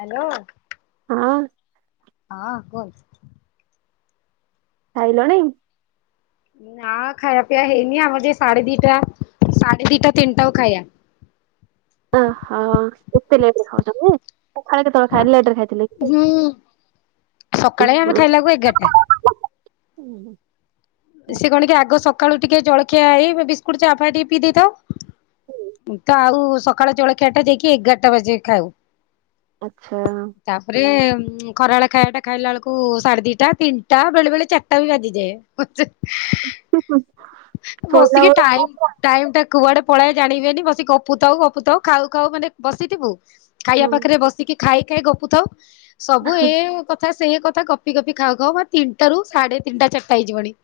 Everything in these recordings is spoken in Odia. ହାଲୋ। ହଁ। ହଁ କୁହ? ଖାଇଲଣି? ନା ଖାଇବା ପିଇବା ହେଇନି ଆମର ଯେ ସାଢେ ଦିଟା ସାଢେ ଦିଟା ତିନିଟାକୁ ଖାଇବା। ଓହୋ ଏତେ ଲେଟ୍ ରେ ଖାଉଚନ୍ତି? ସଖାଳେ କେତବେଳେ ଖାଇ ଲେଟରେ ଖାଇଥିଲେ କି? ହୁଁ ଉଁ ସକାଳେ ଆମେ ହୁଁ। ଖାଇଲାକୁ ଏଗାରଟା। ହୁଁ ହୁଁ। ସେ କଣ କି ଆଗ ସ କାଳୁ ଟିକେ ଜଳଖିଆ ହେଇ ବିସ୍କୁଟ ଚାଫା ଟିକ ପିଇ ଦେଇଥାଉ ତ ଆଉ ସକାଳ ଜଳଖିଆ ଟା ଯାଇକି ଏଗାରଟା ବଜେ ଖାଉ। ଆଚ୍ଛା। ହୁ ଖରାବେଳେ ଖାଇବା ଖାଇଲା ବେଳକୁ ସାଢେ ଦିଟା ତିନିଟା ବେଳେ ବେଳେ ଚାରିଟା ବି ବାଜିଯାଏ। ପ ଚା ଶୋଇଲା ବସିକି ବେଳେ ଟାଇମ୍ ଟାଇମ୍ ଟା କୁଆଡେ ପଳେଏ ଜାଣିହୁଏନି ବସି ଗପୁ ଥାଉ ଗପୁ ଥାଉ ଖାଉ ଖାଉ ମାନେ ବସିଥିବୁ। ଖାଇବା ହୁଁ ପାଖରେ ବସିକି ଖାଇ ଖାଇ ଗପୁଥାଉ। ସବୁ ଏଇ କଥା। ସେଇ କଥା ଗପି ଗପି ଖାଉ ଖାଉ ବା ତିନିଟାରୁୁ ସାଢେ ତିନିଟା ଚାରିଟା ହେଇଯିବଣି।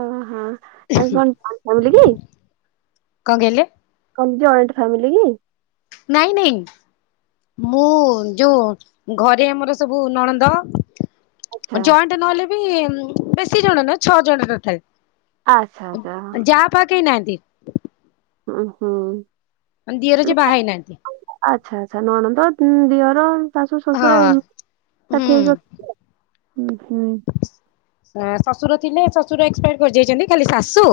ଓହୋ ଆଉ କଣ କହିଲିକି କଣ କଇଲେ? ଜଏଣ୍ଟ ଫ୍ୟାମିଲି କି? ନାଇଁ ନାଇଁ ମୁଁ ଯୋଉ ଘରେ ଆମର ସବୁ ନଣନ୍ଦ ଆଚ୍ଛା ଜଏଣ୍ଟ ନହେଲେ ବେଶୀ ଜଣ ନୁହେଁ ଛଅ ଜଣ ତଥାପି। ଆଚ୍ଛା ଆଚ୍ଛା ହଁ। କେହି ନାହାନ୍ତି? ଉଁ ହୁଁ। ମାନେ ଦିଅର ଯିଏ ବାହା ହେଇନାହାନ୍ତି। [inaudible] ଆଚ୍ଛା ଆଚ୍ଛା ନଣନ୍ଦ ତୁ ଦିଅର ଶାଶୁ ଶ୍ୱଶୁର ହଁ ଏମତି ତ ହୁଁ ଠିକ୍ ଅଛନ୍ତି। ଉଁ ହୁଁ। ଶ୍ୱଶୁର ଥିଲେ ଶ୍ୱଶୁର ଏକ୍ସପାଡ କରି ଯାଇଛନ୍ତି। ଖାଲି ଶାଶୁ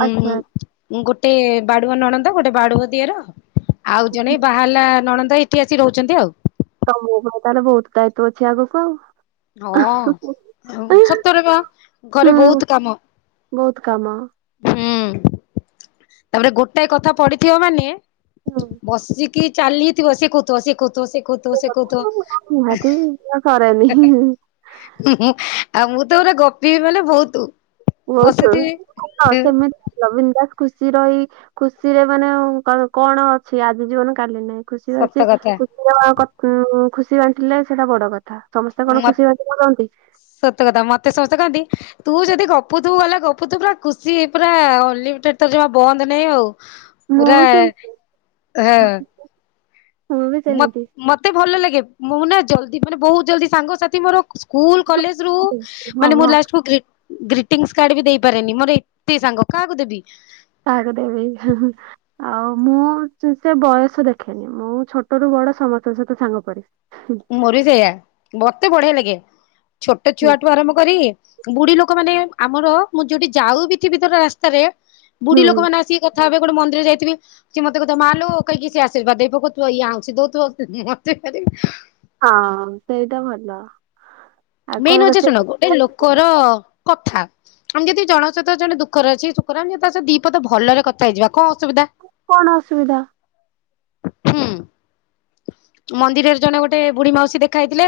ହୁଁ ମୁଁ ଆଚ୍ଛା ଗୋଟ୍ ଗୋଟେ ବାଡୁଅ ନଣନ୍ଦ ଗୋଟେ ବାଡୁଅ ଦିଅର? ଆଉ ଜଣେ ବାହାହେଲା ନଣନ୍ ଏଇଠି ଆସି ରହୁଛନ୍ତି ଆଉ। ତମ ତାହେଲେ ବହୁତ ଦାୟିତ୍ଵ ଅଛି ଆଗକୁ ଆଉ। ହଁ ସତରେ ବା ଘରେ ହୁଁ ବହୁତ କାମ ବହୁତ କାମ [inaudible] ହୁଁ। [inaudible] ତାପରେ ଗୋଟାଏ କଥା ପଢିଥିବ ମାନେ ହୁଁ। ବସିକ୍ କି ଚାଲି ଥିବ ସିଏ କହୁଥିବ ସିଏ କହୁଥିବ ସିଏ କହୁଥିବ ସିଏ ନିହାତି କହୁଥିବ। ସରେନି [inaudible] ହୁଁ ହୁଁ। ଆଉ ମୁଁ ତ ପୁରା ଗପିବି ମାନେ ବହୁତ। ଦେଖେ ହଁ ବସିଥିବି ସେମିତି ଥିଲା ବୀନଦାସ। ଖୁସି ରହି ଖୁସି ରେ ମାନେ କଣ ଅଛି ଆଜି ଜୀବନ କାଲି ନାଇଁ। ଖୁସି ସତ ବାସି କଥା ଖୁସି [unintelligible] [unintelligible] ସେଟା ବଡ କଥା। ସମସ୍ତେ କଣ ମ ଖୁସି ବାଣ୍ଟି ପାରନ୍ତି [inaudible] ସତ କଥା ମତେ ସମସ୍ତେ କାହନ୍ତି? ତୁ ଯଦି ଗପୁ ଥୁବୁ ଗଲା ଗପୁ ଥିବୁ ପୁରା ଖୁସି ପୁରା ଅନଲିମିଟେଡ ବନ୍ଦ ନାଇଁ ଆଉ। ମୁଁ ପୁରା ବି ସେ ହଁ। ମୁଁ ବି ମତ ସେମିତି ମତେ ଭଲ ଲାଗେ। ମୁଁ ନା ଜଲଦି ମାନେ ବହୁତ ଜଲଦି ସାଙ୍ଗସାଥି ମୋର ସ୍କୁଲ କଲେଜ ରୁ ହଁ ମାନେ ମୁ ହଁ ଲାଷ୍ଟକୁ ଗ୍ରି ଗ୍ରୀିଟିଂ କାର୍ଡ ବି ଦେଇପାରେନି। ମୋର ଏତେ ସାଙ୍ଗ କାହାକୁ ଦେବି? କାହାକୁ ଦେବି ଆଉ ମୁଁ ସେ ବୟସ ଦେଖେନି। ମୁଁ ଛୋଟ ରୁ ବଡ ସମସ୍ତଙ୍କ ସହିତ ସାଙ୍ଗ ପରି। ମୋରବି ସେୟା ବ ତେ ବଢ଼ୀଆ ଲାଗେ ଛୋଟ ହୁଁ ଛୁଆଠୁ ଆରମ୍ଭ କରି ବୁଢ଼ୀ ଲୋକ ମାନେ, ଆମର ମୁଁ ଯଉଠି ଯାଉ ବି ଥିବିର ରାସ୍ତାରେ ହୁଁ ବୁଢ଼ୀ ଲୋକମାନେ ଆସିକି କଥା ହେବେ। ଗୋଟେ ମନ୍ଦିର ଯାଇଥିବି, ସି ମତେ କହୁିବ ମାଲୋ କହିହିକି ସିଏ ଆଶୀର୍ଦ ଦେଇ ପକଉଥିବ, ଇଏ ଆଉଁସି ଦଉଥିବ, ମତେଭାରୀ ହଁ, ସେଇଟା ଭଲ। ଆଉ ମେନ୍ କଣ ହଉଛ ରୋଷେଇ ଶୁଣ, ଗୋଟେ ଲୋକର କଥା, ଆମେ ଯଦି ଜଣକ ସହିତ ଜଣେ ଦୁଃଖରେ ଅଛି, ସୁଖର ତା ସ ଦିପଦ ଭଲରେ କଥା ହେଇଯିବା କଣ ଅସୁବିଧା କଣ ଅସୁବିଧା? ହୁଁ, ମନ୍ଦିରରେ ଜଣେ ଗୋଟେ ବୁଢ଼ୀ ମାଉସୀ ଦେଖା ହେଇଥିଲେ,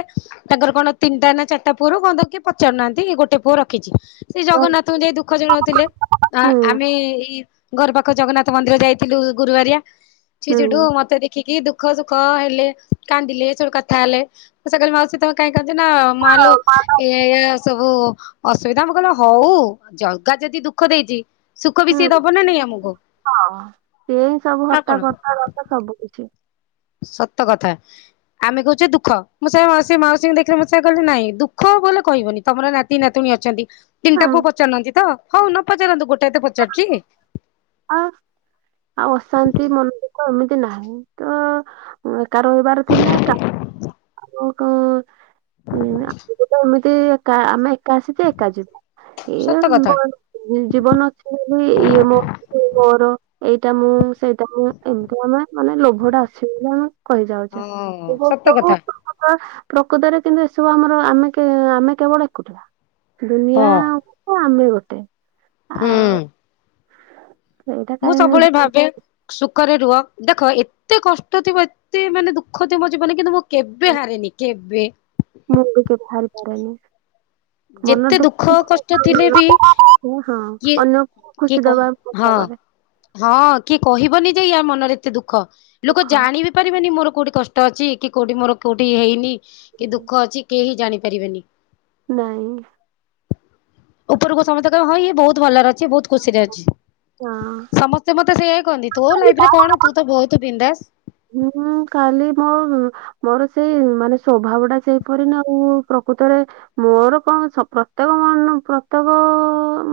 ତାଙ୍କର କଣ ତିନିଟା ନା ଚାରଟା ପୁଅରୁ [unintelligible] ପଚାରୁନାହାନ୍ତି, ଗୋଟେ ପୁଅ ରଖିଛି। ସେଇ ଜଗନ୍ନାଥଙ୍କୁ ଯାଇ ଦୁଃଖ ଜଣଉଥିଲେ, ହୁଁ ଆମେ ଏଇ ଘର ପାଖ ଜଗନ୍ନାଥ ମନ୍ଦିର ଯାଇଥିଲୁ, ଗୁରୁବାରିଆ। ହୁଁ [unintelligible] ମତେ ଦେଖିକି ଦୁଃ ଦଖ ସୁଖ ହେଲେ, କାନ୍ଦିଲେ, ଏ ସବୁ କଥା ହେଲେ, ସେକହିଲେ ମାଉସୀ ତମେ କାଇଁ କାନ୍ଦୁଚନା? ମାଲୋ ଆଉ ପାନ, ଏୟା ଏୟା ସବୁ ଓ ଅସୁବିଧା, ମୁଁ କହିଲ ହଉ ଜଗା ଯଦି ଦୁଃଖ ଦେଇଛି ସୁଖ ବି ସିଏ ହୁଁ, ଦବ ନା ନାଇଁ ଆମକୁ ହଁ, ସେ ହିଁ ସବୁ ଆଉ ହର୍ତା, କଣ କତ୍ତା, ଦାତା ସବୁ କିଛି। ସତ କଥା, ଆମେ କହୁଛେ ଦୁଃଖ, ମୁଁ ସେ ମାଉସୀ ମାଉସୀଙ୍କୁ ଦେଖିଲେ, ମୁଁ ସେ କହିଲି ନାହିଁ ଦୁଃଖ ବୋଲେ କହିବନି, ତମର ନାତି ନାତୁଣୀ ଅଛନ୍ତି। ତିନଟା ପୁଅ ପଚାରୁହାନ୍ତି ତ? ହଉ ନ ପଚାରନ୍ତୁ, ଗୋ ଆଉ, ଆଉ ଅଶାନ୍ତି ମନ ଦୁଃଖ, ଏମିତି ନାହିଁ ତ। [unintelligible] କାର ରଇବାର ଥିଲା କା ଆଉ କୁ ଉ ଆମକୁ ତ ଏମିତି ଏକା ଆମେ ଏକା ଆସିଛେ ଏକା ଯିବା ଏଇ ସତ କଥା ଆମ୍ବ ଜୀବନ ଅଛି। କି ଇଏ ମୋ [inaudible] ଏଇଟା ମୁଁ ସେଇଟା ମୁଁ ଏମିତି ଆମେ ମାନେ ଲୋଭ ଟା ଆସିବ ଆମେ କହିଯାଉଛେ ହଁ ଏବଂ ସତ ସବୁ କଥା [inaudible] ପ୍ରକୃତରେ କିନ୍ତୁ ଏସବୁ ଆମର ଆମେ କେ ଆମେ କେବଳ ଏକୁଟିଆ। ଦୁନିଆ ହଁ ଆମେ ଆମେ ଗୋ ଗୋଟେ ହୁଁ। ଆଉ ସେଇଟା ମୁଁ କାହିଁ ସବୁବେଳେ ଜାଣିନି ଭାବେ ସୁ ଘରେ ରୁହ ଦେଖ ଏତେ କଷ୍ଟ ଥିବ ଏତେ ମାନେ ଦୁଃଖ ଥିବ ଜୀବନରେ କି ତୁମ କେବେ ହାରନି କେବେ ମୁାଲ କରାନି ମନ ଯେତେ ଦୁଃଖ କଷ୍ଟ ଥିଲେ ବି [inaudible] ହଁ କିଏ ଅନ୍ୟକୁ କିଏ ଖୁସି କହୁ ଦବା ଚେଷ୍ଟା ହଁ କରେ। ଇଆ ମନରେ ଏତେ ଦୁଃ ଖ ଲୋକ ଦୁଃଖ ଜାଣିିବି ପାରିବେନି ମୋର ଖ କୋଉଠି କଷ୍ଟ ଅଛି କି କୋଉଠି ମୋର କୋଉଠି ହେଇନି କି ଦୁଃଖ ଅଛି କେହି ଜାଣି ପାରିବେନି। ନାଇଁ। ଉପରକୁ ସମସ୍ତେ କହିବେ ହଁ ଇଏ ବହୁତ ଭଲରେ ଅଛି। ଯେ ବହୁତ ଖୁସିରେ ଅଛି ହଁ ସମସ୍ତେ ମତେ ସେଇ କହନ୍ତି। ତୋ ଲାଇଫ୍‌ରେ କଣ ତୁ ତ ବହୁତ ବିନ୍ଦାସ। ହୁଁ କାଲି ମୋ ମୋର ସେଇ ମାନେ ସ୍ୱଭାବ ଟା ସେଇପରି ନା ଆଉ ପ୍ରକୃତରେ ମୋର କଣ ସ ପ୍ରତ୍ୟେକ ମ ପ୍ରତ୍ୟେକ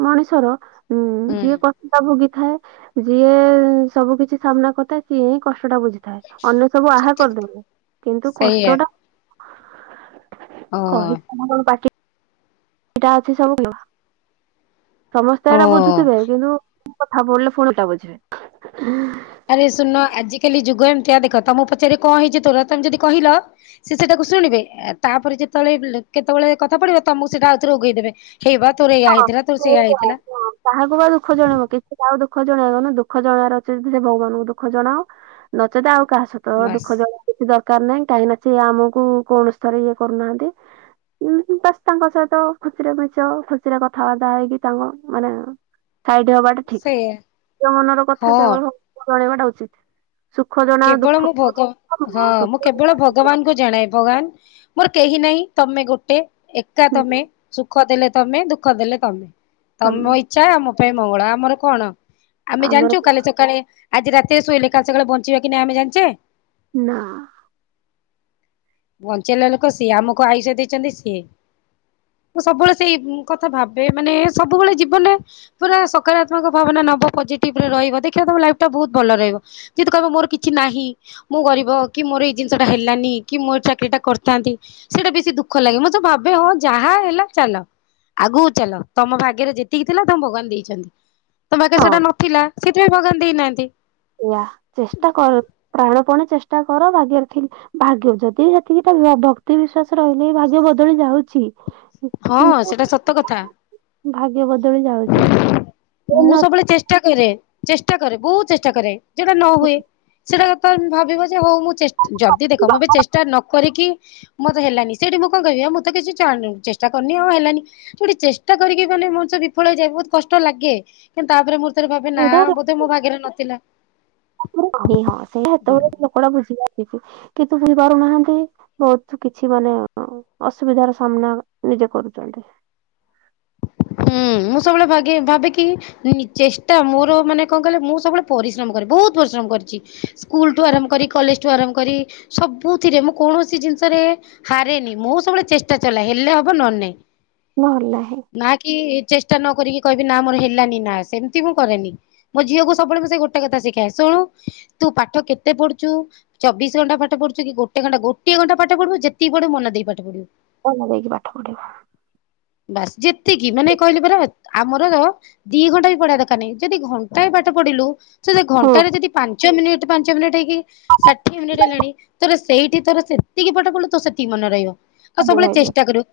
ମଣିଷର ହୁଁ ଯିଏ କଥା କୁ ବି ଥାଏ ଯିଏ ସବୁ କିଛି ସାମ୍ନା କଥାଏ ସିଏ ହିଁ କଷ୍ଟଟା ବୁଝେ। ଥାଏ ଅନ୍ୟ ସବୁ ଆହା ସତ କଥା କରିଦେବେ କିନ୍ତୁ ସେଇଆ କଷ୍ଟ ଟା ହଁ କହି କମ୍ ବାକି ଏଟା ଅଛି ସବୁ [unintelligible] ସମସ୍ତେ ଓ ଏଇଟା ବୁଝୁଥିବେ କିନ୍ତୁ କଥା ପଡ଼ିଲେ ପୁଣି ଟା ବୁଝିବେ। ଆରେ ଶୁନ ଆଜିକାଲି ଯୁଗ ଏମିତିଆ ଦେଖ ତମ ପଚାରି କଣ ହେଇଛି ତୋର ତମେ ଯଦି କହିଲ ସେଟାକୁ ଶୁଣିବେ ତାପରେ ଯେତେବେଳେ କେତେବେଳେ କଥା ପଡିବ ତମକୁ ସେଟା ଆଉଥରେ ଉଘେଇଦେବେ। ହେଇ ବା ତୋରେଇା ହଁ, ହେଇଥିଲା ତୋର ସେଇୟ ସେଇଆ, ହେଇଥିଲା। ହଁ, କାହାକୁ ବା ଦୁଃଖ ଜଣେଇବ ନା ଦୁଃଖ ଜଣିବାର ଅଛି ସେ ଭଗବାନଙ୍କୁ ଦୁଖ ଜଣାଅ ନଚେତ ଆଉ କାସ ବାସ୍ ଦୁଃଖ ଜଣେଇବା ଦରକାର ନାହିଁ କାହିଁକି ନା ସେ ଆମକୁ କୌଣସି ଥର ଇଏ କରୁନାହାନ୍ତି ବାସ୍ ତାଙ୍କ ସହିତ ଖୁଚୁରା ମିଚ ଖ ସେଟା କଥାବାର୍ତ୍ତା ହେଇକି ତାଙ୍କ ମାନେ ସାଇଡ ହବାଟା ଠିକ ସେଇଆ ନିଜ ମନର କଥା ହଁ କେବଳ ଚଳେଇବାଟ ଉଚିତ। ସୁଖ ଜଣା କେବଳ ଦୁଃଖ ମୁଁ ଜଣାଅ, ଭଗାନ ହଁ ମୁଁ ସୁଖ କେବଳ ଦୁଃଖ ଜଣାଅ। ଭଗବାନଙ୍କୁ ଜଣାଏ ଭଗବାନ ମୋର କେହି ନାହିଁ ତମେ ଗୋଟେ। ଏକା ତମେ ହୁଁ ସୁଖ ଦେଲେ ତମେ ଦୁଃଖ ଦେଲେ ତମେ। ତମ ତମେ ଇଚ୍ଛା ଆମ ପାଇଁ ମଙ୍ଗଳା ଆମର କଣ? ଆମେ ଆମର ଜାଣିଛୁ କାଲି ସକାଳେ ଆଜି ରାତିରେ ସୋଇଲେ କାଲି ସକାଳେ ବଞ୍ଚି ଯିବା କି ନାହି ଆମେ ଜାଣିଛେ। ନା। ବଞ୍ଚେଇଲା ଲୋକ ସିଏ ଆମକୁ ଆୟୁଷ ଦେଇଛନ୍ତି ସିଏ ମୁ ସବୁବେଳେ ସେଇ କଥା ଭାବେ ମାନେ ସବୁବେଳେ ଜୀବନରେ ପୁରା ସକାରାତ୍ମକ ଭାବନା ନବ ପଜିଟିଭରେ ରହିବ ଦେଖିବା ତମ ଲାଇଫ ଟା ବହୁତ ଭଲ ରହିବ ଯେତୁ କହିବ ମୋର କିଛି ନାହିଁ ମୁଁ ଗରିବ କି ମୋର ଏଇ ଜିନିଷଟା ହେଲାନି କି ମୋ ଏ ଚାକିରି ଟା କରିଥାନ୍ତି ସେଇଟା ବେଶୀ ଦୁଃଖ ଲାଗେ ମୁଁତ ଭାବେ ହଁ ଯାହା ହେଲା ଚାଲ ଆଗକୁ ଚାଲ ତମ ଭାଗ୍ୟରେ ଯେତିକି ଥିଲା ତମ ଭଗବାନ ଦେଇଛନ୍ତି। ତମ ହଁ। ଭାଗ୍ୟେସେଟା ନଥିଲା। ସେଥିପାଇଁ ଭଗବାନ ଦେଇନାହାନ୍ତି। ଇୟା ଚେଷ୍ଟା କରୁ ପ୍ରାଣ ଚେଷ୍ଟା କର ଭାଗ୍ୟରେ ଥିଲେ ଭାଗ୍ୟ ଯଦି ସେତିକି ଭକ୍ତି ବିଶ୍ଵାସ ରହିଲେ ଭାଗ୍ୟ ବଦଳି ଯାଉଛି ହଁ କିନ୍ତୁ ସେଟା ସତ କଥା। ଭାଗ୍ୟ ବଦଳି ଯାଉଛି। ସେ ମୁଁ ସବୁବେଳେ ଚେଷ୍ଟା କରେ ଚେଷ୍ଟା କରେ ବହୁତ ଚେଷ୍ଟା କରେ ଯଉଟା ନ ହୁଏ ସେଟା କାଇଁ ଭାବିବା? ହଉ ମୁଁ ଚେଷ୍ଟା ଯଦି ଦେଖ ମୁ ଏବେ ଚେଷ୍ଟା ନ କରିକି ମତେ ହେଲାନି ସେଇଠି ମୁଁ କଣ କିବିଉ ମୁଁ ତ କିଛି ଚେଷ୍ଟା କରୁନି ଆଉ ହେଲାନି ଯୋଠି ଚେଷ୍ଟା କରିକି ଗୋଲେ ମଣି ବିଫଳ ହେଇଯାଏ ବହୁତ କଷ୍ଟ ଲାଗେ କିନ୍ତୁ ତାପରେ ମୁଁ ଭାବେ ନା ନଥିବ ତ ବୋଧେ ମୋ ଭାଗ୍ୟରେ ନଥିଲା। ହଁ ସେ ସେତେବେଳେ ଲୋକଟା ବୁଝିପାରିବ [unintelligible] କିନ୍ତୁ ବୁଝିପାରୁନାହାନ୍ତି ବହୁତ କିଛି ମାନେ ଅସୁବିଧାର ସାମ୍ନା ନିଜେ କରୁଛନ୍ତି। ହୁଁ ମୁଁ ସବୁବେଳେ ଭ ଭାବିକି ଚେଷ୍ଟା ମୋର ମାନେ କଣ କହିଲେ ମୁଁ ସବୁବେଳେ ପରିଶ୍ରମ କରେ ବହୁତ ପରିଶ୍ରମ କରିଛି ସ୍କୁଲଠୁ ଆରମ୍ଭ କରି କଲେଜଠୁ ଆରମ୍ଭ କରି ସବୁଥିରେ ମୁଁ କୌଣସି ଜିନିଷରେ ହାରେନି ମୁଁ ସବୁବେଳେ ଚେଷ୍ଟା ଚଲାଏ ହେଲେ ହବ ନହେଲେ ନାହିଁ। ନ ହେଲେ ନା ହ୍ନି। ଚେଷ୍ଟା ନକ କରିକି କହିବି ନା ମୋର ହେଲାନି ନା ସେମିତି ମୁଁ କରେନି ମୋ ଝିଅକୁ ସବୁବେଳେ ମୁଁ ସେ ଗୋଟେ କଥା ଶିଖାଏ ଶୁଣୁ ତୁ ପାଠ କେତେ ପଢୁଛୁ ଚବିଶ ଘଣ୍ଟା ପାଠ ପଢୁଛୁ କି ଗୋଟେ ଘଣ୍ଟା ଗୋଟଏ ଘଣ୍ଟା ପାଠ ପଢୁ ଯେତିକି ପଢୁ ମନ ଦେଇକି ପାଠ ପଢିବୁ। ମନ ଦେଇକି ପାଠ ପଢିବା। ବାସ୍ ଜିତ ଏତିକି ମାନେ କହିଲେ ପରା ଆମର ଦି ଘଣ୍ଟା ବି ପଡି଼ବା ଦରକାର ନାହିଁ ଯଦି ଦି ଘଣ୍ଟା ବି ବାଟ ପଢି଼ଲୁ ସେ ହୁଁ ଘଣ୍ଟାରେ ଯଦି ପାଞ୍ଚ ମିନିଟ ପାଞ୍ଚ ମିନିଟ ହେଇକି ଷାଠିଏ ମିନିଟ୍ ହେଲାଣି ତ ସେଇଠି ତର ସେତିକି ପାଠ ପଢି଼ଲୁ ତ ସେତିକି ମନେ ରହିବ। ଆଉ ହୁଁ ସବୁବେଳେ ହଁ ଚେଷ୍ଟା କରିବ।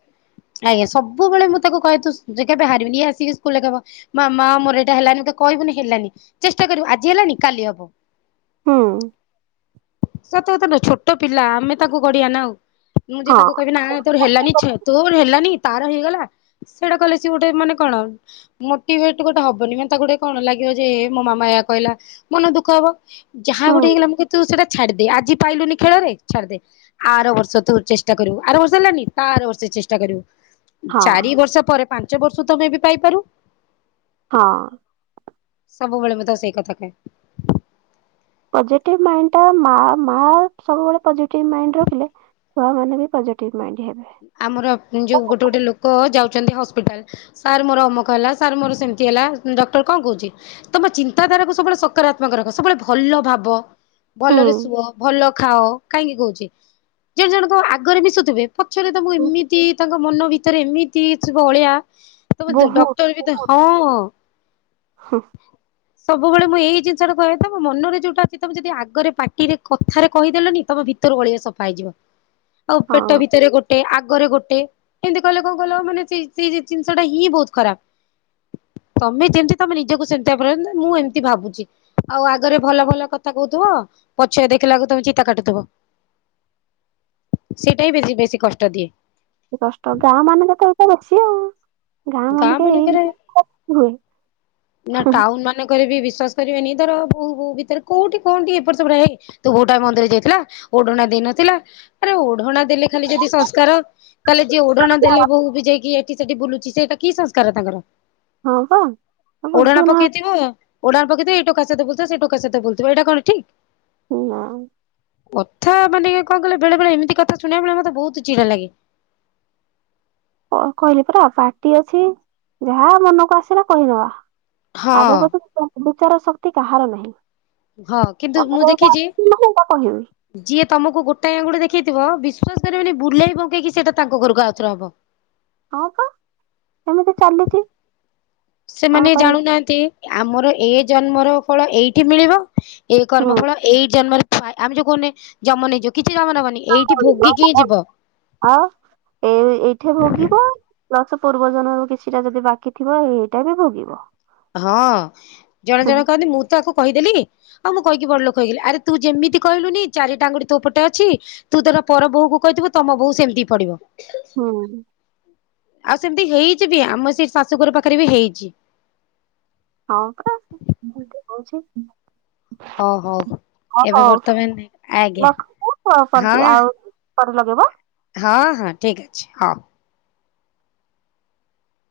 ଆଜ୍ଞା ସବୁବେଳେ ମୁଁ ତାକୁ କହିି କେବେ ହାରିବିନି ଆସିକି ସ୍କୁଲବ ମା ମୋର ଏଇଟା ହେଲାନିେ କହିବୁନି ହେଲାନି ଚେଷ୍ଟା କରିବୁ ଆଜି ହେଲାନି କାଲି ହବ। ସତ କଥା ନୁହେକି। ଛୋଟ ପିଲା ଆମେ ତାକୁ ଗଢ଼ିବା ନା ଆଉ। ମୁଁ ଯେ ତାକୁ କହିବି ନା ତୋର ହେଲାନି, ତୋର ହେଲାନି ତାର ହେଇଗଲା ସେଇଟା କହିଲେ ସେ ଗୋଟେ ମାନେ କଣ ମୋଟିଭେଟ ଗୋଟେ ହବନି ମାନେ ତାକୁ ଗୋଟେ କଣ ଲାଗିବ ଯେ ମୋ ମାମା କହିଲା, ମନ ଦୁଃଖ ହବ। ଯାହା ଗୋଟେ ହୁଁ ହେଇଗଲା ମୁଁ କହିବି ତୁ ସେଟା ଛାଡିଦେ ଆଜି ପାଇଲୁନି ଖେଳରେ ଛାଡିଦେ, ଆର ବର୍ଷ ତୁ ଚେଷ୍ଟା କରିବୁ ଆର ବର୍ଷ ହେଲାନି, ତା ଆର ବର୍ଷ ଚେଷ୍ଟା କରିବୁ। ହଁ। ଚାରି ବର୍ଷ ପରେ ପାଞ୍ଚ ବର୍ଷ ତମେ ଏ ବି ପାଇପାରୁ। ହଁ ସବୁବେଳେ ମୁଁ ତାକୁ ସେଇ କଥା କହେ। ପଜିଟିଭ ମାଇଣ୍ଡ ଟା ମା ମା ସବୁବେଳେ ପଜିଟିଭ ମାଇଣ୍ଡ ରଖିଲେ, ଛୁଆ ମାନେ ବି ପଜିଟିଭ। ମାଇଣ୍ଡ ହେବେ ଆମର ଯୋଉ ଗୋଟେ ଗୋଟେ ଲୋକ ଯାଉ ଯାଉଛନ୍ତି ହସ୍ପିଟାଲଟାଲ ସାର୍ ମୋର ଅମକ ହେଲା ସେ ମୋର ସେମତି ହେଲା ଡକ୍ଟର କଣ କହୁଛି ତମ ଚିନ୍ତାଧାରାକୁ ସବୁବେଳେ ସକାରାତ୍ମକ ରଖ, ସବୁବେଳେ ଭଲ ଭାବ ଭଲରେ ହୁଁ ଶୁଅ, ଭଲ ଖାଅ। କାହିଁକି କହୁଛି ଜଣେ ଜଣଙ୍କ ଆଗରେ ମିଶୁଥିବେ ପଛରେ ତାଙ୍କୁ ଏମିତି ତାଙ୍କ ମନ ଭିତରେ ଏମିତି ଏମିତି ଥିବ ଅଳିଆ। ତମ ବହୁତ ଡକ୍ଟର ଭିତ ବହୁତ ହଁ ହୁଁ, ସବୁବେଳେ ମୁଁ ଏଇ ଜିନିଷଟା କହିବା ତମ ମନରେ ଯୋଉଟା ଅଛି ତମେ ଯଦି ଆଗରେ ପାଟିରେ କଥାରେ କହିଦେଲନି ତମେ ଭିତରୁ ଅଳିଆ ସଫା ହେଇଯିବ। ଆଉ ପେଟ ହଁ ଭି ଗୋଟେ ଆଗରେ ଗୋଟେ ଏମିତି କହିଲେ କଣ କ ମାନେ ସେ ସେଇ ଜିନିଷଟା ହିଁ ବହୁତ ଖରାପ, ତମେ ଯେମିତି ତମେ ନିଜକୁ ସେମିତି ମୁଁ ଏମିତି ଭାବୁଛି ଆଉ ଆଗରେ ଭଲ ଭଲ କଥା କହୁଥିବ, ପଛଆ ଦେଖିଲାକୁ ତମେ ଚିତା କାଟୁଥିବ ସେଇଟା ହ ବେଶୀ ବେ ବେଶି କଷ୍ଟ ଦିଏ। କଷ୍ଟ ଗାଁ ମାନଙ୍କରେ ତ ଏଟା ବେଶୀ ଆଉ। ଗାଁ ମାନଙ୍କରେ, ହୁଏ ନା ହୁଁ, ଟାଉନ ମାନଙ୍କରେ ବି ବିଶ୍ଵାସ କରିବେନି ତରୋ କୋହୁ କୋହୁ ଭିତରେ କୋଉଠି କଅଣ ଟିକେ ଏପଟ ସେପଟ ହେଏ, କି ତୋ ବୋହୂଟା ବନ୍ଦ୍ ହେଇଯାଇଥିଲା। ଓଢଣା ଦେଇନଥିଲା ଆରେ ଓଢଣା ଦେଲେ ଖାଲି ଯଦି ସଂସ୍କାର ତାହେଲେ ଯିଏ ଓଢ଼ଣା ଦେଲେ ବୋହୁ ବି ଯାଇକି ଏ ଏଠି, ସେଠି ବୁଲୁଛି ଯେ ତାକୁ କି ସଂସ୍କାର ତାଙ୍କର? ହଁ ବା ଓଢଣା ବୁଝୁନାହଁ ପକେଇଥିବ ଓଢଣା ପକେଇଥିବ, ଏ ଟୋକା ସହ ବୁଲୁଥିବ ସେ ଟୋକା ସହ ବୁଲୁଥିବ ଏଇଟା କଣ ଠିକ୍? ନା କଥା ମାନେ କଣ କହିଲ ବେଳେ ବେଳେ ଏମିତି କଥା ଶୁଣିବାକୁ ମିଳେ ମତେ ବହୁତ୍ ଚିଡା ଲାଗେ। କଣ କହିଲି ପରା ପାଟି ଅଛି, ଯାହା ମନକୁ ଆସିଲା କହିଦବା। ହଁ ଆଗ ପଛ [unintelligible] ବିଚାର ଶକ୍ତି କାହାର ନାହିଁ। ହଁ କିନ୍ତୁ, ମୁଁ ମନକୁ ଏଇଟା ଦେଖିଛି ଆସିଛି ମାନେ ଏଇଟା କହିବି ଯିଏ ତମକୁ ଗୋଟାଏ ଆଙ୍ଗୁଳି ଦେଖେ ଥିବ ବିଶ୍ୱାସ କରିବେନି ବୁଲେଇ ବଙ୍କେଇ କି ସେଇଟା ତାଙ୍କ ଘରକୁ ଆଉ ଥରେ ହବ। ହଁ ବା ସେମିତି ଚାଲିଛି। କଣ ସେମାନେ କରିବା ଜାଣୁନାହାନ୍ତି ଆମର ଏ ଜନ୍ମର ଫଳ ଏଇଠି ମିଳିବ ଏ କର୍ମ ହୁଁ ଫଳ ଏଇ ଜନ୍ମ ରେ ଆମେ ଜୋ କହୁନେ ଜମ ନେଇଯିବ କିଛି ଯମ ନବନି ଏଇଠି ଭୋଗିକି ହିଁ ଯିବ ଆଉ ଏ ଏଇଠି ଭୋଗିବ ପ୍ଲସ୍ ପୁର୍ବ ଜନ୍ମର କିଛିଟା ଯଦି ବାକି ଥିବ ହେଇଟା ବି ଭୋଗିବ। ହଁ ଜଣେ ହୁଁ ଜଣ କହନ୍ତି ମୁଁ ତ ଆକୁ କହିଦେଲି ଆଉ ମୁଁ କହିକି ବଡ୍ ଲୋକ ହେଇଗଲି ଆରେ ତୁ ଯେମିତି କହିଲୁ ନି ଚାରିଟା ଆଙ୍ଗୁଠି ତୋ ପଟେ ଅଛି। ତୁ ତୋର ପର ବୋହୁକୁ କହିଥିବୁ ତମ ବୋହୁ ସେମିତି ପଡ଼ିବ। ହଁ ଆଉ ସେମିତି ହେଇଛି ବି ଆମ ସେଇ ଶାଶୁଘର ପାଖରେ ବି ହେଇଛି। ହଁ ପା କୋହୁଛି ହଉ ହଉ ଏବେ ହଉ ବର୍ତ୍ତମାନ ଆଜ୍ଞା ରଖ ହଁ ଆଉ ପରେ ଲଗେଇବ। ହଁ ହଁ ଠିକ ଅଛି ହଉ